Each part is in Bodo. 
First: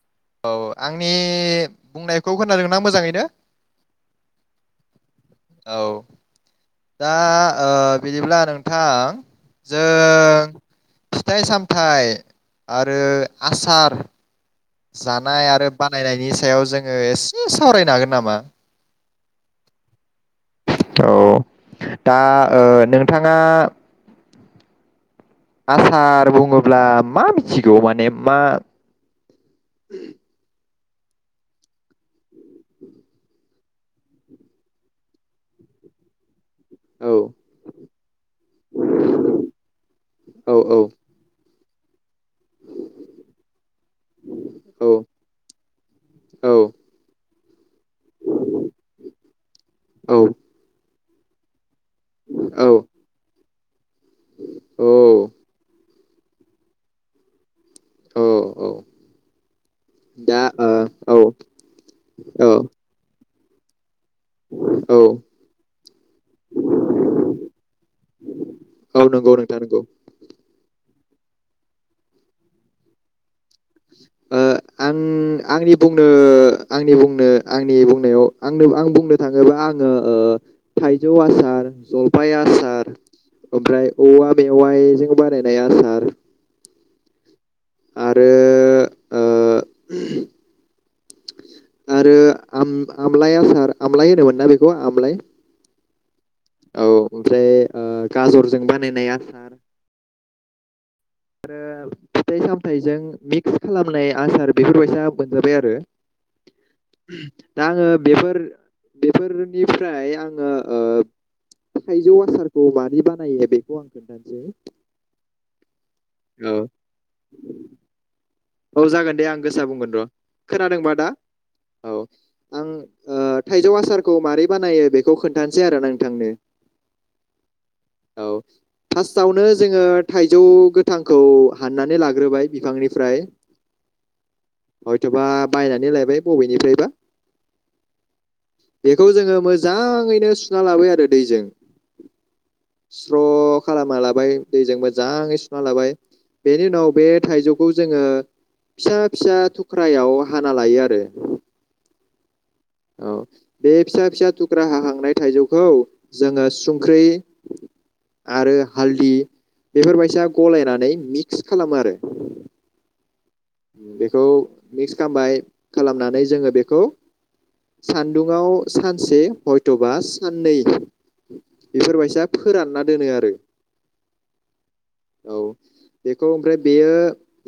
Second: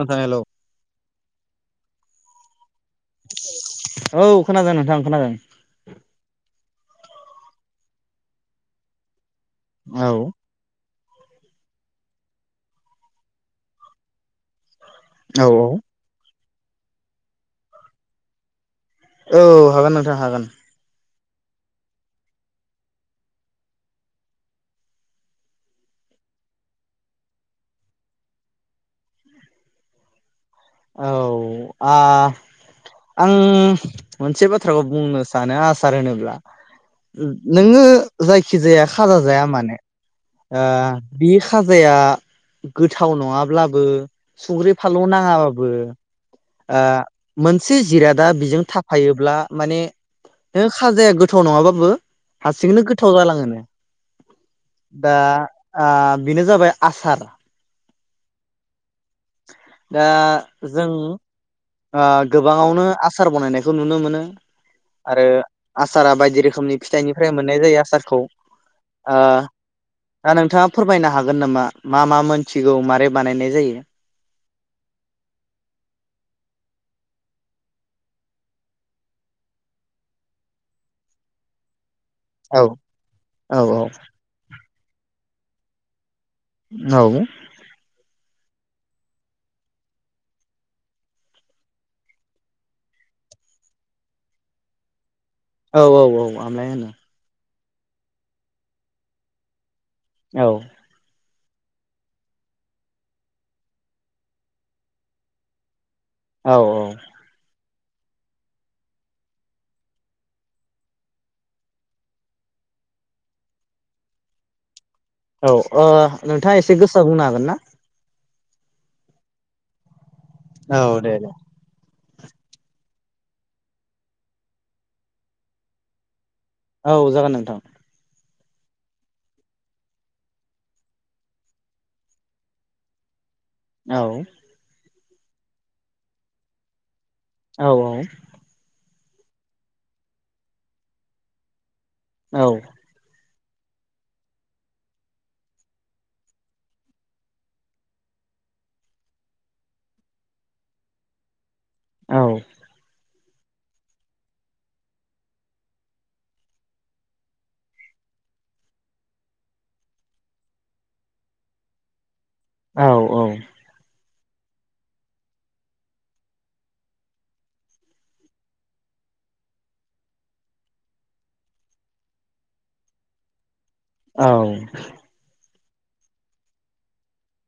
नोंथां हेलौ औ आंनि बुंनायखौ खोनादोंना मोजाङैनो औ खोनादों नोंथां खोनादों। औ दा। बिदिब्ला नोंथां। औ। जों फिथाइ सामथाइ आरो आसार औ जानाय आरो बानायनायनि सायाव जोङो एसे सावरायनो हागोन नामा। औ हागोन नोंथां हागोन। औ दा नोंथाङा। आसार बुङोब्ला मा मिथिगौ माने मा औ आं मोनसे बाथ्राखौ बुंनो सानो आसार होनोब्ला। औ नोङो जायखि जाया खाजा जाया मानो औ बि खाजाया। गोथाव नङाब्लाबो संख्रि फानलु नाङाबाबो। औ ओं। मोन। ए जिरादा बेजों थाफायोब्ला माने औ खाजाया। गोथाव' नङाबाबो। औ हारसिंनो गोथाव जालाङोनो। दा औ आं बेनो जाबाय आसार औ औ दा जों ओ औ ओ औ गोबाङावनो आस सार बानायनायखौ नुनो मोनो नों औ आरो आसारा बायदि रोखोमनि फिथाइनिफ्राय मोननाय जायो आसारखौ ओ नंगौ नोंथां नंगौ दा नोंथाङा फोरमायनो हागोन नामा मा मा मोनथिगौ मारै बानायनाय जायो ओ आं आंनि बुंनो आंनि बुंनो आंनि बुंनायाव आंनो आं बुंनो थाङोबा आङो ओ थाइजौ आसार जल फाय औ आसार औ ओमफ्राय औवा मेवाइ जों बानायनाय आसार औ आरो ओ आरो आम-आमलाय आसार आमलाय होनोमोनना बेखौ आमलाय? औ औ औ आमलाय होनो। ओ गाजरजों बानायनाय आसार। औ आरो फिथाइ सामथाइजों मिक्स खालामनाय आसार बेफोरबायसा मोनजाबाय आरो। औ औ दा आङो बेफोर बेफोरनिफ्राय आङो ओ थाइजौ आसारखौ मार बानायो बेखौ आं खोन्थासै। औ ओ नोंथाङा एसे गोसा बुंनो हागोन ना? औ जागोन दे आं गोसा बुंगोन र'। औ खोनादोंबा दा दे दे औ आं ओ थाइजौ आसारखौ मारोरै बानायो बेखौ खोन्थानोसै आरो नोंथांनो। औ जागोन नोंथां औ फासटआवनो जोङो थाइजौ गोथांखौ हाननानै लाग्रोबाय बिफांनिफ्राय। औ हयथ'बा बायनानै लायबाय बबेनिफ्रायबा। औ औ बेखौ जोङो मोजाङैनो सुना लाबो आरो दैजों। औ स्र' खालामना लाबाय दैजों मोजाङै सुना लाबाय बेनि उनाव बे थाइजौखौ जोङो फिसा फिसा थुख्रायाव हाना लायो आरो। औ औ बे फिसा फिसा थुख्रा हाहांनाय थाइजौखौ जोङो सुंख्रि आरो हालदि बेफोरबायसा गलायनानै मिक्स खालामो आरो। औ औ बेखौ मिक्स खालामबाय खालामनानै जोङो बेखौ सान्दुं आव सानसे हयथ'बा साननै बेफोरबायसा फोरानना दोनो आरो। औ औ बेखौ ओमफ्राय बेयो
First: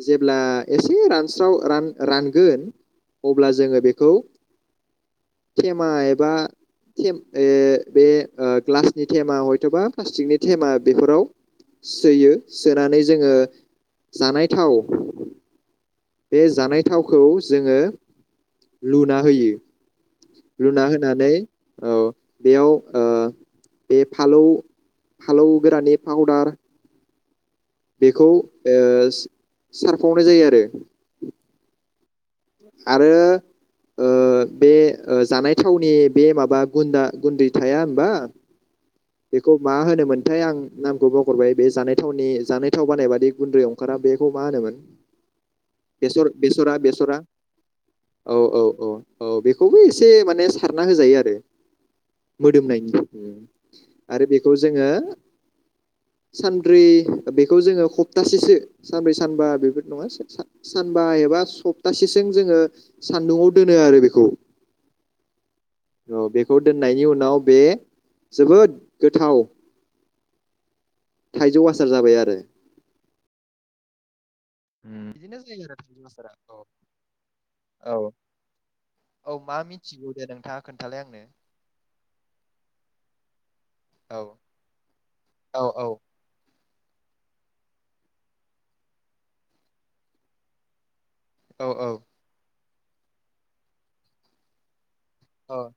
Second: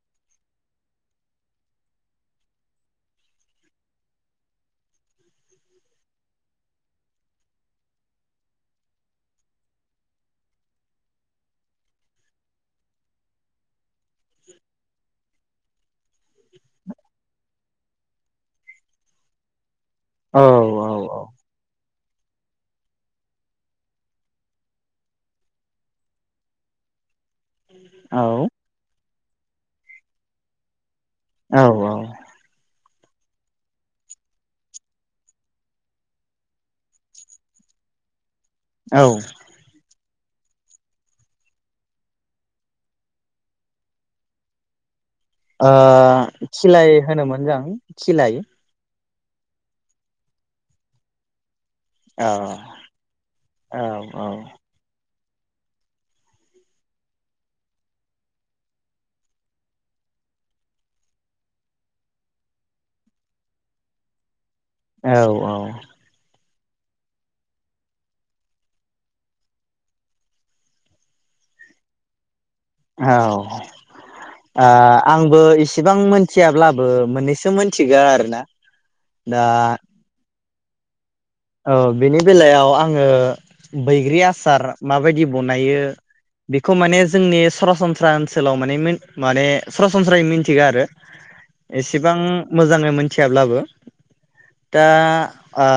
जेब्ला एसे रानस्राव रान-रानगोन अब्ला जोङो बेखौ थेमा एबा थेम ओ बे ओ ग्लासनि थेमा हयथ'बा प्लास्टिकनि थेमा बेफोराव सोयो सोनानै जोङो जानाय थाव बे जानाय थावखौ जोङो लुना होयो। लुना होनानै औ बेयाव ओ बे फालौ फालौ गोरानि पाउदार बेखौ ओ सारफावनाय जायो आरो। औ औ आरो ओ बे ओ जानाय थावनि बे माबा गुन्दा गुन्दै थाया होमबा औ ओ बेखौ मा होनोमोन? नाथाय आं नामखौ बावगरबाय बे जानाय थावनि जानाय थाव बानाय बादि गुन्द्रायाव ओंखारा बेखौ मा होनोमोन? ओ बेसर बेसरा खिलाय बेसरा होनोमोन जों औ खिलाय। औ औ औ बेखौबो एसे माने सारना होजायो आरो औ मोदोमनायनि औ आरो बेखौ जोङो सानब्रै बेखौ जोङो खप्तासेसो सानब्रै सानबा बेफोर नङा सप सान सानबा एबा सप्तासेसो जोङो सान्दुंङाव दोनो आरो बेखौ औ औ खौ दोननायनि उनाव बे जोबोद गोथाव थाइजौ आसार जाबाय आरो औ ओ बिदिनो आंबो जायो आरो इसेबां थाइजौ आसारा मोनथियाब्लाबो मोननैसो औ मोनथिगौ औ आरोना औ दा मा मिथिगौ दे नोंथाङा खोन्थालाय आंनो औ बेनि बेलायाव आङो औ बैग्रि आसार माबायदि औ बनायो औ बेखौ माने जोंनि सरासनस्रा ओनसोलाव माने मिन माने सरासनस्रायै मिनथिगौ आरो औ औ एसेबां मोजाङै मोथियाब्लाबो दा औ आ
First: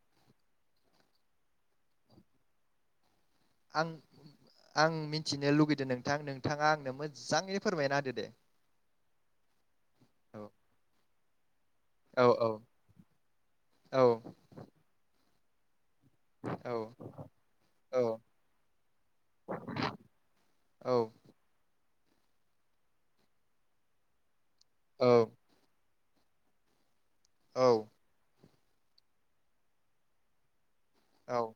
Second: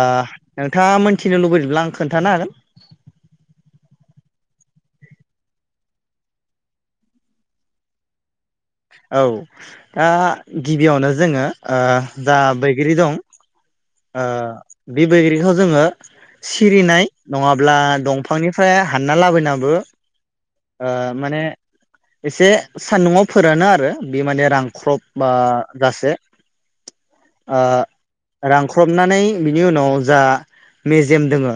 नोंथाङा मोनथिनो लुबैदोंब्ला आं खोन्थानो हागोन आं आं मिथिनो लुगैदों नोंथां नोंथाङा आंनो मोजाङैनो फोरमायना होदो दे औ दा औ गिबियावनो जोङो ओ औ जा औ बैग्रि दं औ ओ बि बैग्रिखौ जोङो सिरिनाय नङाब्ला औ दंफांनिफ्राय हानना लाबोनाबो ओ औ माने एसे सान्दुंआव फोरानो आरो बे माने रां ख्रप औ बा गासे औ आ रानख्रबनानै बिनि उनाव जा मेजेम औ औ दोङो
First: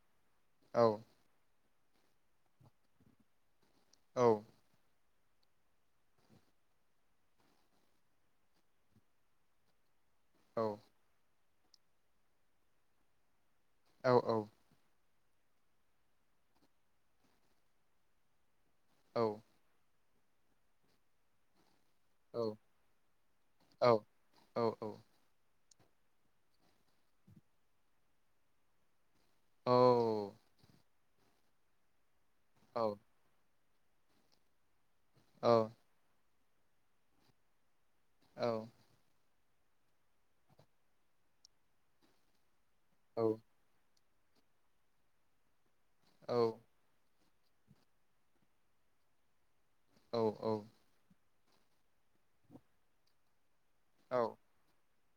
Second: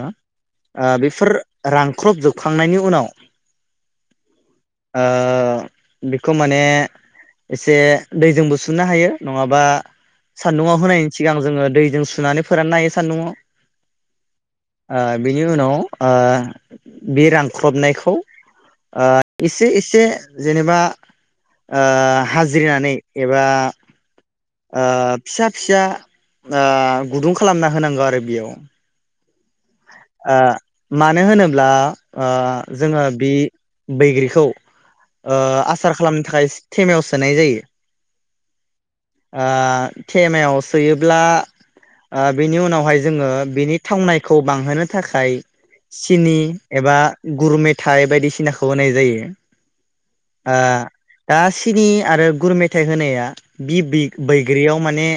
औ ओ बिफोर रानख्रबजोबखांनायनि उनाव औ ओ बिखौ माने एसे दैजोंबो सुनो हायो नङाबा सानदुङआव होनायनि सिगां जोङो दैजों सुनानै फोराननो हायो सान्दुङआव औ औ ओ बिनि उनाव ओ बे रानख्रबनायखौ ओ इसे इसे जेनेबा ओ औ हाजिरनानै एबा ओ फिसा फिसा ओ गुदुं खालामना होनांगो आरो बियाव ओ मानो होनोब्ला ओ जोङो बि बैग्रिखौ ओ आसार खालामनो थाखाय थेमायावसोनाय जायो औ ओ तेमायाव सोयोब्ला ओ बिनि उनाव हाय जोङो बिनि थावनाय खौ बांहोनो थाखाय सिनि एबा गुर मेथाइ बायदिसि सिनाखौ होनाय जायो ओ दा सिनि आरो गुर मेथाइ होनाया बि बिग बैग्रियाव माने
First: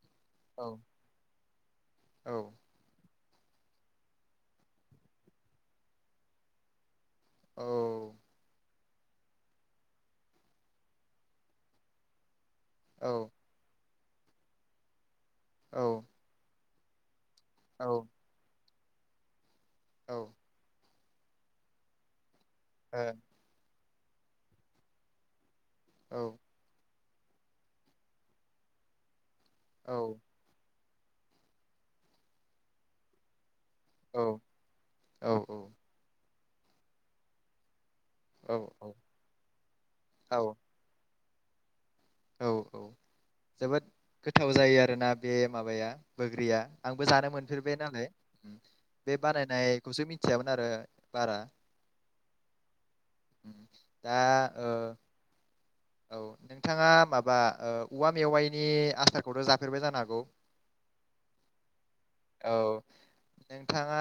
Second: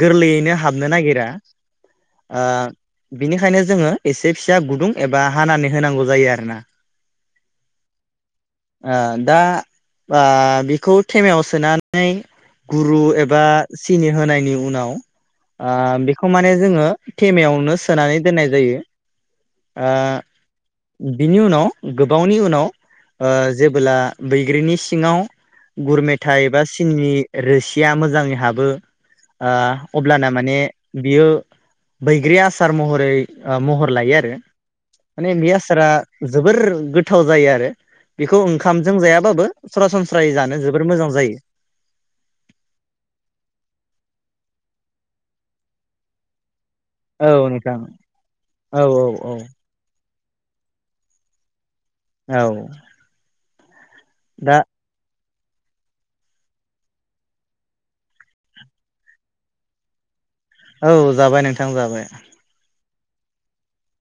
गोरलैयैनो हाबनो नागिमंज्ञमंरा--ओ बिनिखायनो जोङो एसे फिसा गुदुं एबा हानानै होनांगौ जायो आरो ना औ ओ दा बा बिखौ तेमायाव सोनानै गुरु एबा सिनि होनायनि उनाव ओ बेखौ माने जोङो थेमायावनो सोनानै दोननाय जायो ओ बिनि उनाव गो बावनि उन नाव जेबोला बैग्रिनि सिङाव गुर औ औ मेथाइ एबा सिनिनि रोसिया मोजाङै हाबो । ओ औ अब्लाना माने बियो बैग्रि आसार महरै ओ महर लायो आरो औ औ माने औ बे आसारा जोबोर गो थाव जायो आरो । बेखौ औ ओंखामजों जायाबाबो सरासनस्रायै औ जानो जोबोर मोजां जायो । औ औ जोबोद गोथाव जायो आरोना बे माबाया बोग्रिया । आंबो जानो औ मोनफेरबाय नोंथां नालाय औ बे औ बानायनायखौसो मि थिया मोन आरो बारा । औ उम दा ओ औ नोंथाङा माबा ओ औवा मेवाइनि आसारखौथ' जाफेरबाय जानो हागौ? औ जाबाय नोंथां जाबाय । औ नोंथाङा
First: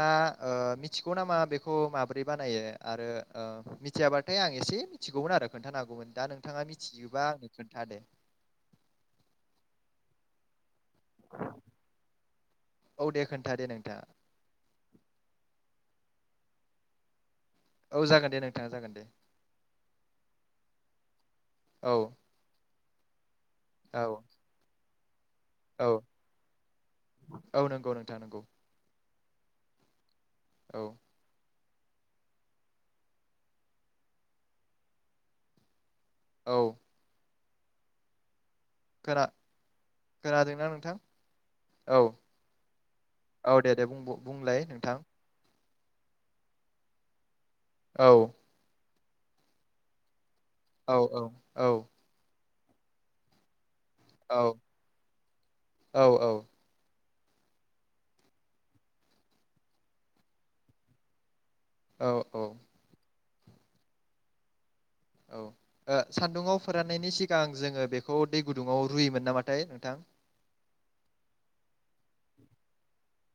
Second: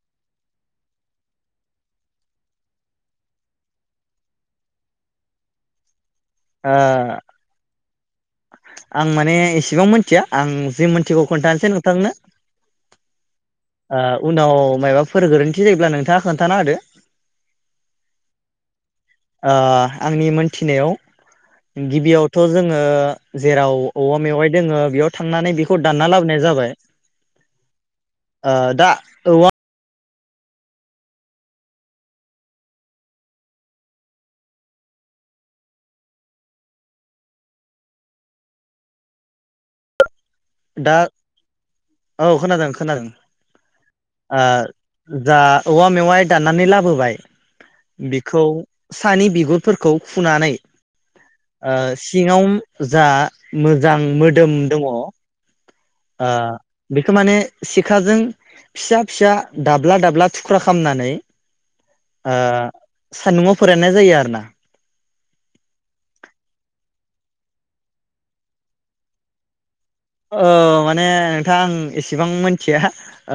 ओ मिथिगौ नामा बेखौ माब्रै बानायो आरो ओ मिथियाबाथाय आं एसे मिथिगौमोन आरो खोन्थानो हागौमोन दा नों थाङा ओ मिथियोबा आंनो खोन्था दे । आं माने एसेबां मिथिया आं जि मिथिगौ खोन्थानोसै नोंथांनो औ दे खोन्था दे । नोंथाङा ओ उनाव मायबाफोर गोरोन्थि जायोब्ला नोंथाङा खोनथाना होदो । औ जागोन दे नोंथाङा जागोन दे । ओ आंनि मोनथिनायाव औ गिबियावथ' जों आङो जेराव औवा औ मेवाइ दोङो बेयाव थांनानै बेखौ औ दानना लाबोनाय जाबाय । औ नंगौ नोंथां नंगौ ओ दा औवा औ औ फोरा [unintelligible] खोनादोंना नोंथां दा औ खोनादों खोनादों औ दे दे बुं बुंलाय नोंथां ओ जा औवा मेवाय दाननानै लाबोबाय औ बेखौ सानि बिगुरफोरखौ फुनानै औ औ औ ओ सिङाव जा मो मोजां मोदोम दङ'। औ औ बेखौ माने सिखाजों फिसा फिसा दाब्ला दाब्ला थुख्रा खामनानै। औ आ औ सान्दुंङाव फोरायनाय जायो आरो ना औ ओ सान्दुंङाव फोराननायनि सिगां जोङो बेखौ दै गुदुङाव रुयोमोन नामाथाय नोंथां औ माने नोंथाङा आं एसेबां मिथिया।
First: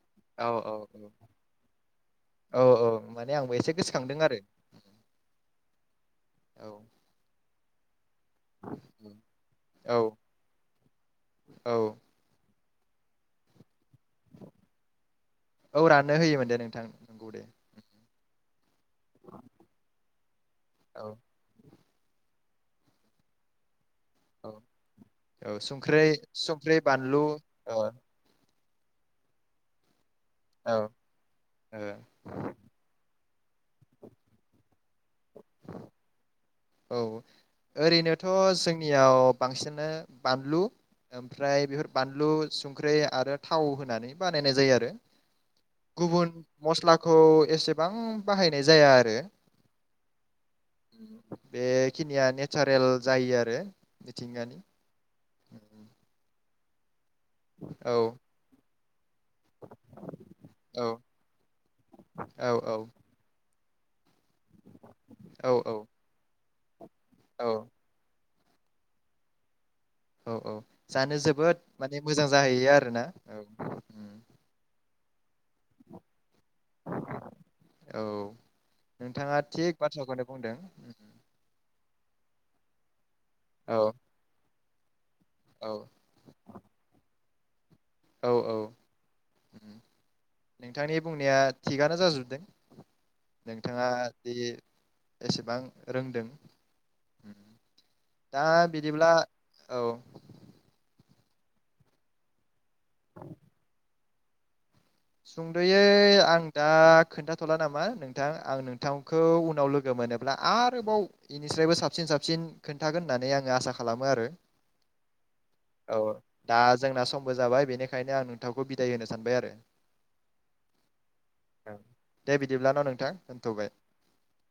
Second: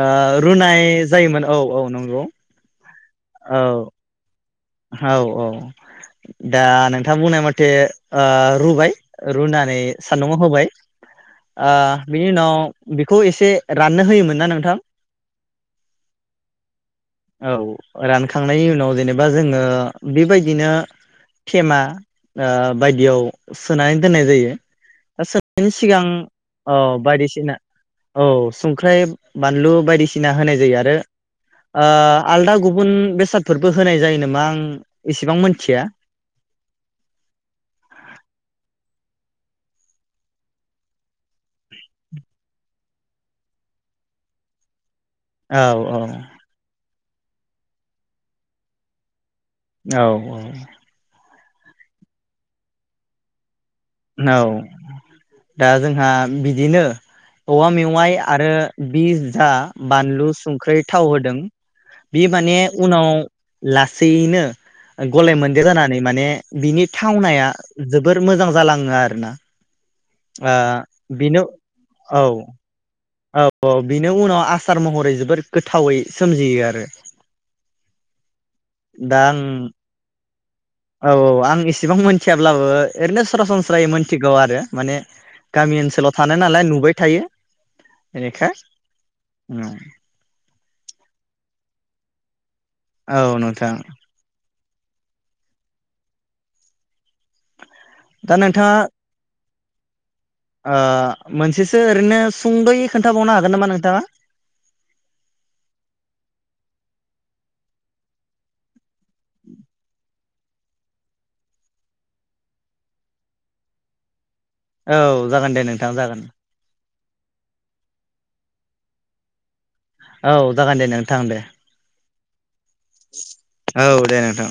ओ औ औ रुनाय औ जायोमोन औ औ नंगौ। औ औ माने आंबो औ एसे गोसोखांदों आरो औ औ दा औ नोंथां बुंनाय मथे। ओ रुबाय रुनानै औ सान्दुंङाव होबाय ओ औ बिनि उनाव बेखौ एसे राननो होयोमोन ना नोंथां औ राननो होयोमोन दे नोंथां नंगौ दे औ रान थांनायनि उनाव जेनेबा जोङो बेबायदिनो औ थेमा ओ बायदियाव सोनानै दोननाय औ जायो दा औ सोनायनि सिगां संख्रै औ संख्रै बानलु बायदिसिना ओ औ संख्राइ बानलु बायदिसिना होनाय औ जायो आरो ओ आलदा गुबुन बेसाद फोरबो होनाय जायो नामा आं इसेबां मिनथिया। औ ओरैनोथ' जोंनियाव बांसिनानो बानलु। ओमफ्राय बेफोर बानलु सं संख्रि आरो थाव होनानै बानायनाय जायो आरो औ औ गुबुन मस्ला खौ एसेबां बाहायनाय जाया आरो औ औ बेखिनिया नेचारेल जायो आरो औ मिथिंगानि दा जोंहा बिदिनो औवा औ मेवाइ आरो बिस दा बानलु संख्रि औ थाव होदों बे औ माने औ उनाव लाख सैयैनो गलाय औ मोनदेर जानानै माने बिनि औ थावनाया जोबोद मोजां जालां आरोना औ औ जानो बेनो जोबोद माने औ मोजां जाहैयो आरोना औ औ बिनि उनाव आसार महरै जोबोर गोथावै सोमजियो आरो औ दा नोंथाङा आं थिग बाथ्राखौनो बुंदों औ औ आं इसेबां मोनथियाब्लाबो ओरैनो औ सरासनस्रायै मिथिगौ आरो माने औ गामि ओनसोलाव थानाय नालाय नुबाय थायो औ बेनिखाय औ नोंथांनि बुंनाया थिगानो जा जोबदों औ नोंथां नोंथाङा दि एसेबां रोंदों दा बिदिब्ला औ ओ मोनसेसो ओरैनो सुंद'यै खोन्थाबावनो हागोन नामा नोंथाङा सुंद'यै आं दा खोन्थाथ'ला नामा नोंथां आं नोंथांखौ उनाव लोगो मोनोब्ला आरोबाव बेनिफ्राय्रायबो साबसिन साबसिन खोन्थागोन होननानै आङो आसा खालामो आरो औ जागोन दे औ नोंथाङा जागोन दा जोंना समबो जाबाय बेनिखायनो आं नोंथांखौ बिदाय होनो सानबाय आरो औ जागोन दे नोंथां दे औ दे बिदिबा बिदिब्लाना नोंथां दोनथ'बाय औ दे नोंथां